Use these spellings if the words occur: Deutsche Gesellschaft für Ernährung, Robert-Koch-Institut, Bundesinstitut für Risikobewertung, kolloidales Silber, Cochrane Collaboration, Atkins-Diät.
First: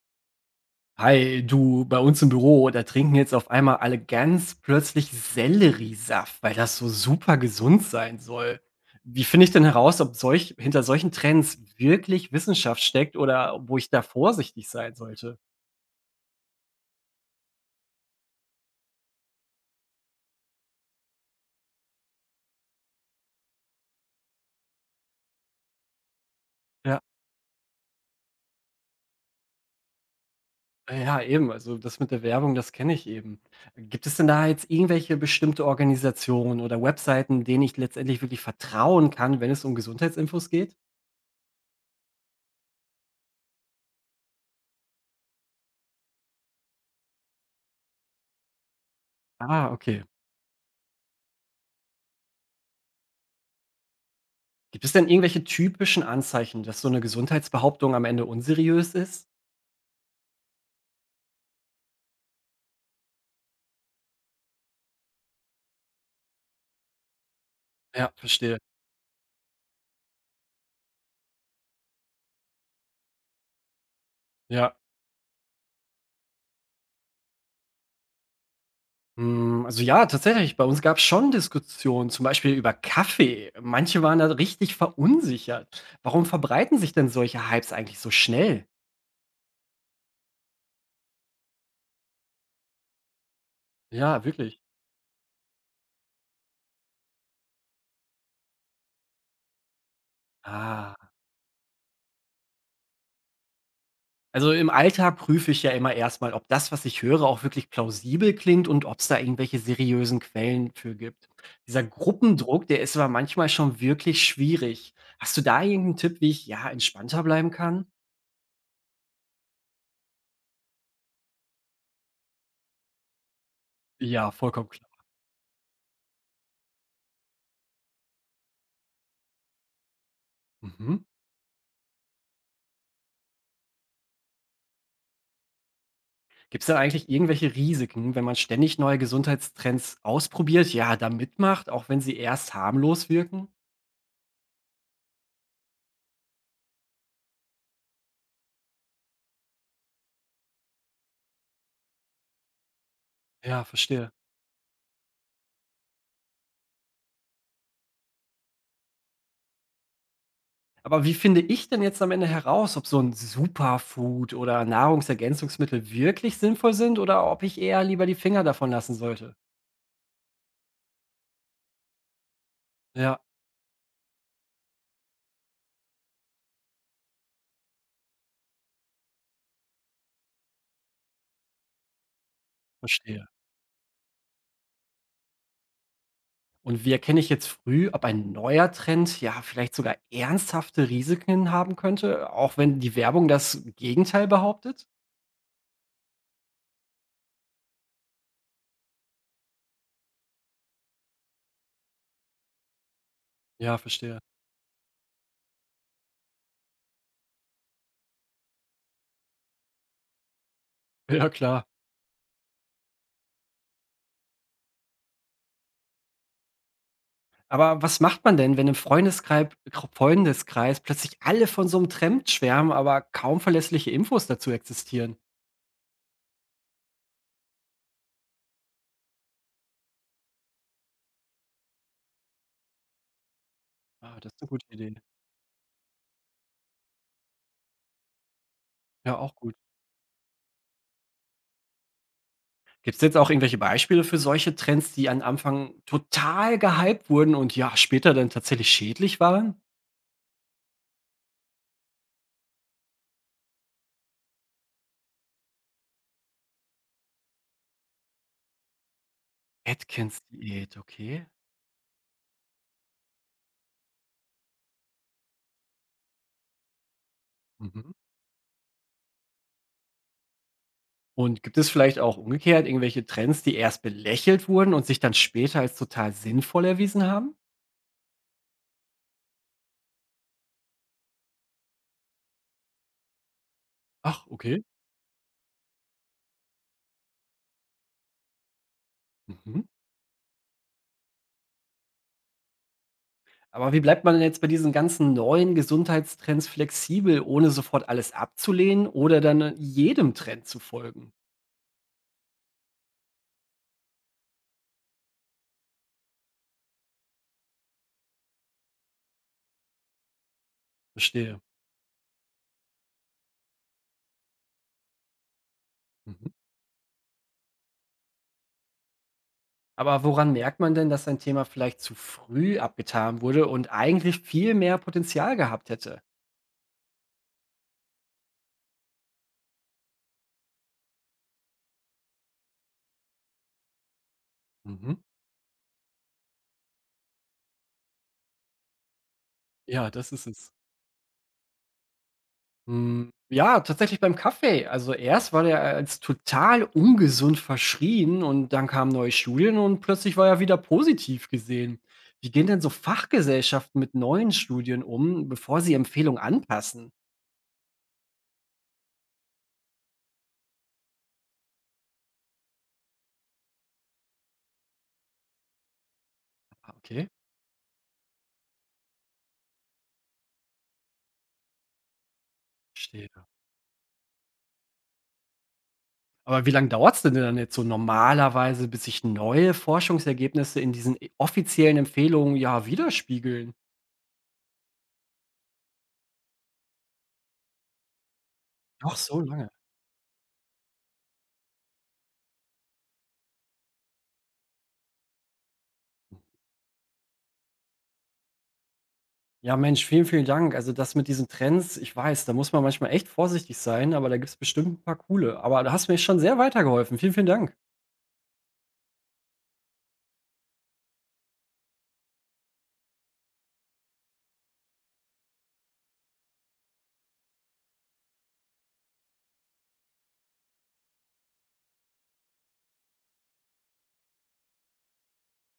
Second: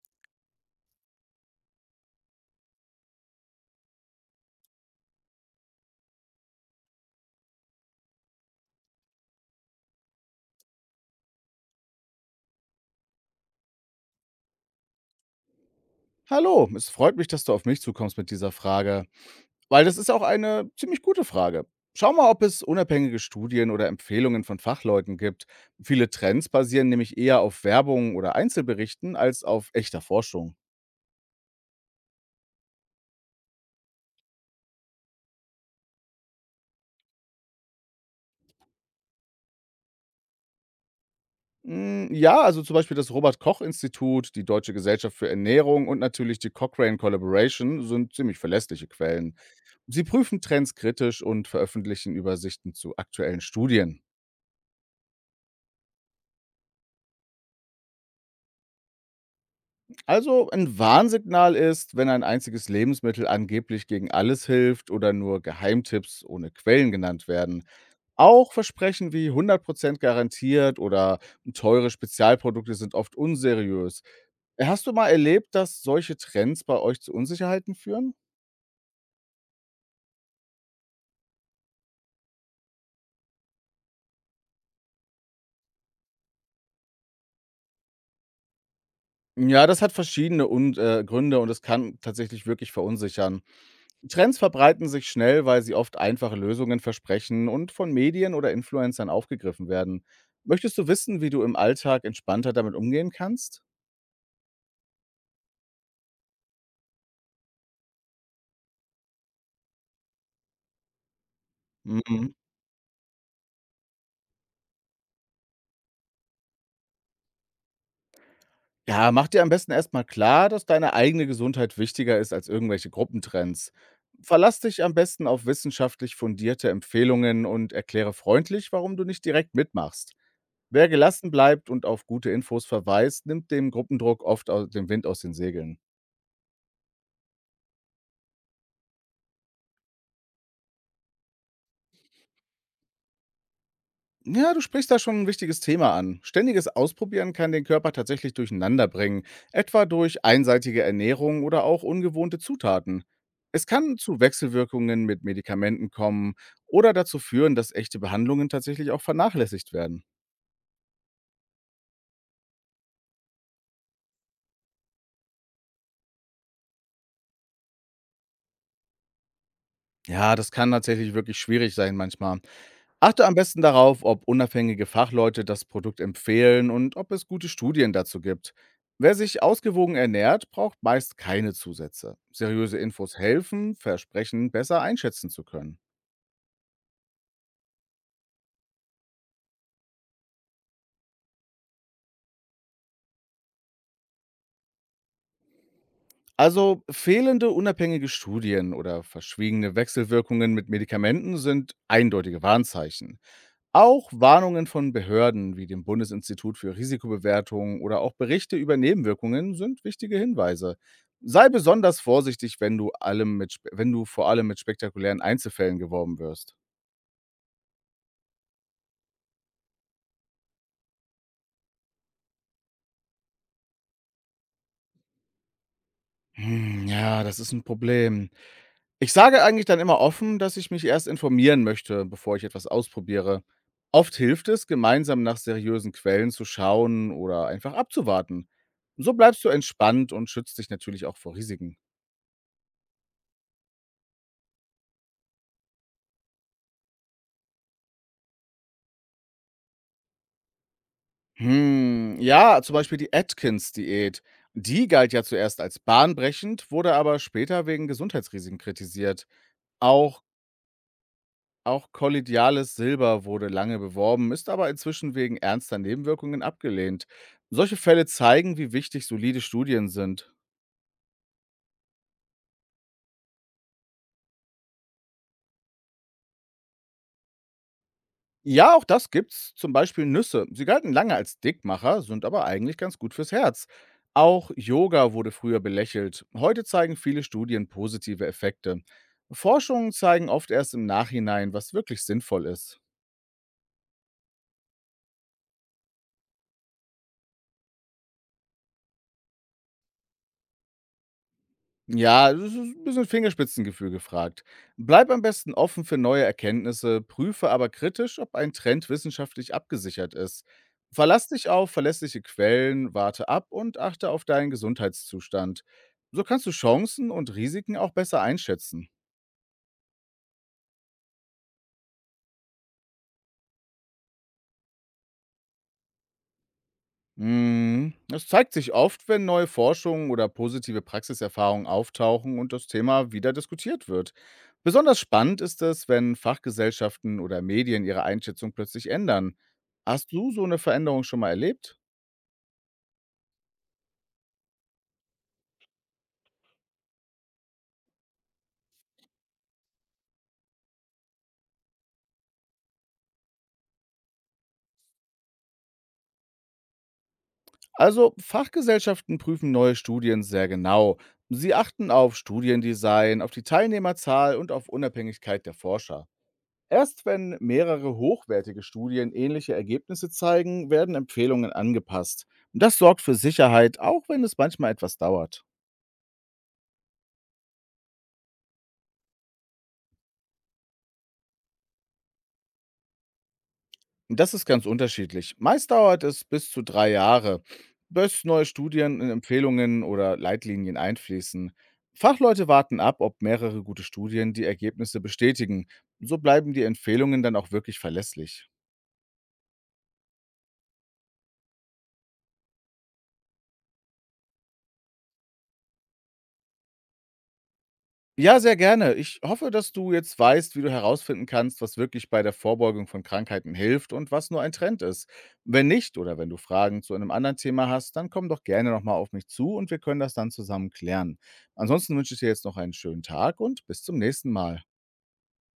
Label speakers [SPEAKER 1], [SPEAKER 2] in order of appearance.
[SPEAKER 1] Hi, du, bei uns im Büro, da trinken jetzt auf einmal alle ganz plötzlich Selleriesaft, weil das so super gesund sein soll. Wie finde ich denn heraus, ob hinter solchen Trends wirklich Wissenschaft steckt oder wo ich da vorsichtig sein sollte?
[SPEAKER 2] Hallo, es freut mich, dass du auf mich zukommst mit dieser Frage, weil das ist ja auch eine ziemlich gute Frage. Schau mal, ob es unabhängige Studien oder Empfehlungen von Fachleuten gibt. Viele Trends basieren
[SPEAKER 1] Ja,
[SPEAKER 2] nämlich eher auf Werbung oder Einzelberichten als auf echter Forschung.
[SPEAKER 1] ja, eben. Also das mit der Werbung, das kenne ich eben. Gibt es denn da jetzt irgendwelche bestimmte Organisationen oder Webseiten, denen ich letztendlich wirklich vertrauen kann, wenn es um Gesundheitsinfos geht?
[SPEAKER 2] Hm, ja, also zum Beispiel das Robert-Koch-Institut, die Deutsche Gesellschaft für Ernährung und natürlich die Cochrane Collaboration sind ziemlich verlässliche Quellen.
[SPEAKER 1] Ah,
[SPEAKER 2] Sie
[SPEAKER 1] okay.
[SPEAKER 2] prüfen Trends kritisch und veröffentlichen Übersichten zu aktuellen Studien.
[SPEAKER 1] Gibt es denn irgendwelche typischen Anzeichen, dass so eine Gesundheitsbehauptung am Ende unseriös ist?
[SPEAKER 2] Also ein Warnsignal ist, wenn ein einziges Lebensmittel angeblich gegen alles hilft oder nur Geheimtipps ohne Quellen genannt werden.
[SPEAKER 1] Ja,
[SPEAKER 2] Auch
[SPEAKER 1] verstehe.
[SPEAKER 2] Versprechen wie 100% garantiert oder teure Spezialprodukte sind oft unseriös.
[SPEAKER 1] Ja.
[SPEAKER 2] Hast du mal erlebt, dass solche Trends bei euch zu Unsicherheiten führen?
[SPEAKER 1] Hm, also ja, tatsächlich, bei uns gab es schon Diskussionen, zum Beispiel über Kaffee. Manche waren da richtig verunsichert. Warum verbreiten sich denn solche Hypes eigentlich so schnell?
[SPEAKER 2] Ja, das hat verschiedene Un Gründe, und es kann tatsächlich wirklich verunsichern.
[SPEAKER 1] Ja,
[SPEAKER 2] Trends
[SPEAKER 1] wirklich.
[SPEAKER 2] verbreiten sich schnell, weil sie oft einfache Lösungen versprechen und von Medien oder Influencern aufgegriffen werden. Möchtest du
[SPEAKER 1] Ah.
[SPEAKER 2] wissen, wie du im Alltag entspannter damit umgehen kannst?
[SPEAKER 1] Also im Alltag prüfe ich ja immer erstmal, ob das, was ich höre, auch wirklich plausibel klingt und ob es da irgendwelche seriösen Quellen für gibt. Dieser
[SPEAKER 2] Mhm.
[SPEAKER 1] Gruppendruck, der ist aber manchmal schon wirklich schwierig. Hast du da irgendeinen Tipp, wie ich ja entspannter bleiben kann?
[SPEAKER 2] Ja, mach dir am besten erstmal klar, dass deine eigene Gesundheit wichtiger ist als irgendwelche Gruppentrends.
[SPEAKER 1] Ja,
[SPEAKER 2] Verlass
[SPEAKER 1] vollkommen
[SPEAKER 2] dich
[SPEAKER 1] klar.
[SPEAKER 2] am besten auf wissenschaftlich fundierte Empfehlungen und erkläre freundlich, warum du nicht direkt mitmachst. Wer
[SPEAKER 1] Mhm.
[SPEAKER 2] gelassen bleibt und auf gute Infos verweist, nimmt dem Gruppendruck den Wind aus den Segeln.
[SPEAKER 1] Gibt es da eigentlich irgendwelche Risiken, wenn man ständig neue Gesundheitstrends ausprobiert, ja, da mitmacht, auch wenn sie erst harmlos wirken?
[SPEAKER 2] Ja, du sprichst da schon ein wichtiges Thema an. Ständiges Ausprobieren kann den Körper tatsächlich durcheinander bringen, etwa durch einseitige Ernährung oder auch ungewohnte Zutaten.
[SPEAKER 1] Ja,
[SPEAKER 2] Es kann
[SPEAKER 1] verstehe.
[SPEAKER 2] zu Wechselwirkungen mit Medikamenten kommen oder dazu führen, dass echte Behandlungen tatsächlich auch vernachlässigt werden.
[SPEAKER 1] Aber wie finde ich denn jetzt am Ende heraus, ob so ein Superfood oder Nahrungsergänzungsmittel wirklich sinnvoll sind oder ob ich eher lieber die Finger davon lassen sollte?
[SPEAKER 2] Ja, das kann tatsächlich wirklich schwierig sein manchmal.
[SPEAKER 1] Ja,
[SPEAKER 2] Achte am besten darauf, ob unabhängige Fachleute das Produkt empfehlen und ob es gute Studien dazu gibt. Wer sich ausgewogen ernährt, braucht meist keine Zusätze. Seriöse Infos
[SPEAKER 1] verstehe.
[SPEAKER 2] helfen, Versprechen besser einschätzen zu können.
[SPEAKER 1] Und wie erkenne ich jetzt früh, ob ein neuer Trend, ja, vielleicht sogar ernsthafte Risiken haben könnte, auch wenn die Werbung das Gegenteil behauptet?
[SPEAKER 2] Also fehlende unabhängige Studien oder verschwiegene Wechselwirkungen mit Medikamenten sind eindeutige Warnzeichen.
[SPEAKER 1] Ja,
[SPEAKER 2] Auch
[SPEAKER 1] verstehe.
[SPEAKER 2] Warnungen von Behörden wie dem Bundesinstitut für Risikobewertung oder auch Berichte über Nebenwirkungen sind wichtige Hinweise.
[SPEAKER 1] Ja,
[SPEAKER 2] Sei
[SPEAKER 1] klar.
[SPEAKER 2] besonders vorsichtig, wenn du, allem mit, spe- wenn du vor allem mit spektakulären Einzelfällen geworben wirst.
[SPEAKER 1] Aber was macht man denn, wenn im Freundeskreis plötzlich alle von so einem Trend schwärmen, aber kaum verlässliche Infos dazu existieren?
[SPEAKER 2] Hm, ja, das ist ein Problem. Ich sage eigentlich dann immer offen, dass ich mich erst informieren möchte, bevor ich etwas ausprobiere. Oft
[SPEAKER 1] Ah, das ist
[SPEAKER 2] hilft
[SPEAKER 1] eine gute
[SPEAKER 2] es,
[SPEAKER 1] Idee.
[SPEAKER 2] gemeinsam nach seriösen Quellen zu schauen oder einfach abzuwarten. So
[SPEAKER 1] Ja, auch
[SPEAKER 2] bleibst du
[SPEAKER 1] gut.
[SPEAKER 2] entspannt und schützt dich natürlich auch vor Risiken.
[SPEAKER 1] Gibt es jetzt auch irgendwelche Beispiele für solche Trends, die am Anfang total gehypt wurden und ja, später dann tatsächlich schädlich waren?
[SPEAKER 2] Hm, ja, zum Beispiel die Atkins-Diät. Die galt ja zuerst als bahnbrechend, wurde aber später wegen Gesundheitsrisiken kritisiert. Auch,
[SPEAKER 1] Atkins-Diät, okay.
[SPEAKER 2] auch kollidiales Silber wurde lange beworben, ist aber inzwischen wegen ernster Nebenwirkungen abgelehnt. Solche
[SPEAKER 1] Mhm.
[SPEAKER 2] Fälle zeigen, wie wichtig solide Studien sind.
[SPEAKER 1] Und gibt es vielleicht auch umgekehrt irgendwelche Trends, die erst belächelt wurden und sich dann später als total sinnvoll erwiesen haben?
[SPEAKER 2] Ja, auch das gibt's, zum Beispiel Nüsse. Sie galten lange als Dickmacher, sind aber eigentlich ganz gut fürs Herz.
[SPEAKER 1] Ach,
[SPEAKER 2] Auch
[SPEAKER 1] okay.
[SPEAKER 2] Yoga wurde früher belächelt. Heute zeigen viele Studien positive Effekte.
[SPEAKER 1] Mhm.
[SPEAKER 2] Forschungen zeigen oft erst im Nachhinein, was wirklich sinnvoll ist.
[SPEAKER 1] Aber wie bleibt man denn jetzt bei diesen ganzen neuen Gesundheitstrends flexibel, ohne sofort alles abzulehnen oder dann jedem Trend zu folgen?
[SPEAKER 2] Ja, es ist ein bisschen Fingerspitzengefühl gefragt. Bleib am besten offen für neue Erkenntnisse, prüfe aber kritisch, ob ein Trend wissenschaftlich abgesichert ist. Verlass
[SPEAKER 1] Verstehe.
[SPEAKER 2] dich auf verlässliche Quellen, warte ab und achte auf deinen Gesundheitszustand. So
[SPEAKER 1] Mhm.
[SPEAKER 2] kannst du Chancen und Risiken auch besser einschätzen.
[SPEAKER 1] Aber woran merkt man denn, dass ein Thema vielleicht zu früh abgetan wurde und eigentlich viel mehr Potenzial gehabt hätte?
[SPEAKER 2] Mhm. Es zeigt sich oft, wenn neue Forschungen oder positive Praxiserfahrungen auftauchen und das Thema wieder diskutiert wird.
[SPEAKER 1] Mhm.
[SPEAKER 2] Besonders spannend ist es, wenn Fachgesellschaften oder Medien ihre Einschätzung plötzlich ändern.
[SPEAKER 1] Ja,
[SPEAKER 2] Hast
[SPEAKER 1] das ist
[SPEAKER 2] du so
[SPEAKER 1] es.
[SPEAKER 2] eine Veränderung schon mal erlebt?
[SPEAKER 1] Hm, ja, tatsächlich beim Kaffee. Also erst war der als total ungesund verschrien und dann kamen neue Studien und plötzlich war er wieder positiv gesehen. Wie gehen denn so Fachgesellschaften mit neuen Studien um, bevor sie Empfehlungen anpassen?
[SPEAKER 2] Also Fachgesellschaften prüfen neue Studien sehr genau. Sie achten auf Studiendesign, auf die Teilnehmerzahl und auf Unabhängigkeit der Forscher.
[SPEAKER 1] Ah,
[SPEAKER 2] Erst
[SPEAKER 1] okay,
[SPEAKER 2] wenn mehrere hochwertige Studien ähnliche Ergebnisse zeigen, werden Empfehlungen angepasst. Das sorgt
[SPEAKER 1] verstehe.
[SPEAKER 2] für Sicherheit, auch wenn es manchmal etwas dauert.
[SPEAKER 1] Aber wie lange dauert's denn dann jetzt so normalerweise, bis sich neue Forschungsergebnisse in diesen e offiziellen Empfehlungen, ja, widerspiegeln?
[SPEAKER 2] Das ist ganz unterschiedlich. Meist dauert es bis zu 3 Jahre, bis neue
[SPEAKER 1] Doch,
[SPEAKER 2] Studien in
[SPEAKER 1] so lange?
[SPEAKER 2] Empfehlungen oder Leitlinien einfließen. Fachleute warten ab, ob mehrere gute Studien die Ergebnisse bestätigen. So bleiben die Empfehlungen dann auch wirklich verlässlich.
[SPEAKER 1] Ja, Mensch, vielen, vielen Dank. Also, das mit diesen Trends, ich weiß, da muss man manchmal echt vorsichtig sein, aber da gibt's bestimmt ein paar coole. Aber da hast du mir schon sehr weitergeholfen. Vielen, vielen Dank.
[SPEAKER 2] Ja, sehr gerne. Ich hoffe, dass du jetzt weißt, wie du herausfinden kannst, was wirklich bei der Vorbeugung von Krankheiten hilft und was nur ein Trend ist. Wenn nicht oder wenn du Fragen zu einem anderen Thema hast, dann komm doch gerne nochmal auf mich zu und wir können das dann zusammen klären. Ansonsten wünsche ich dir jetzt noch einen schönen Tag und bis zum nächsten Mal.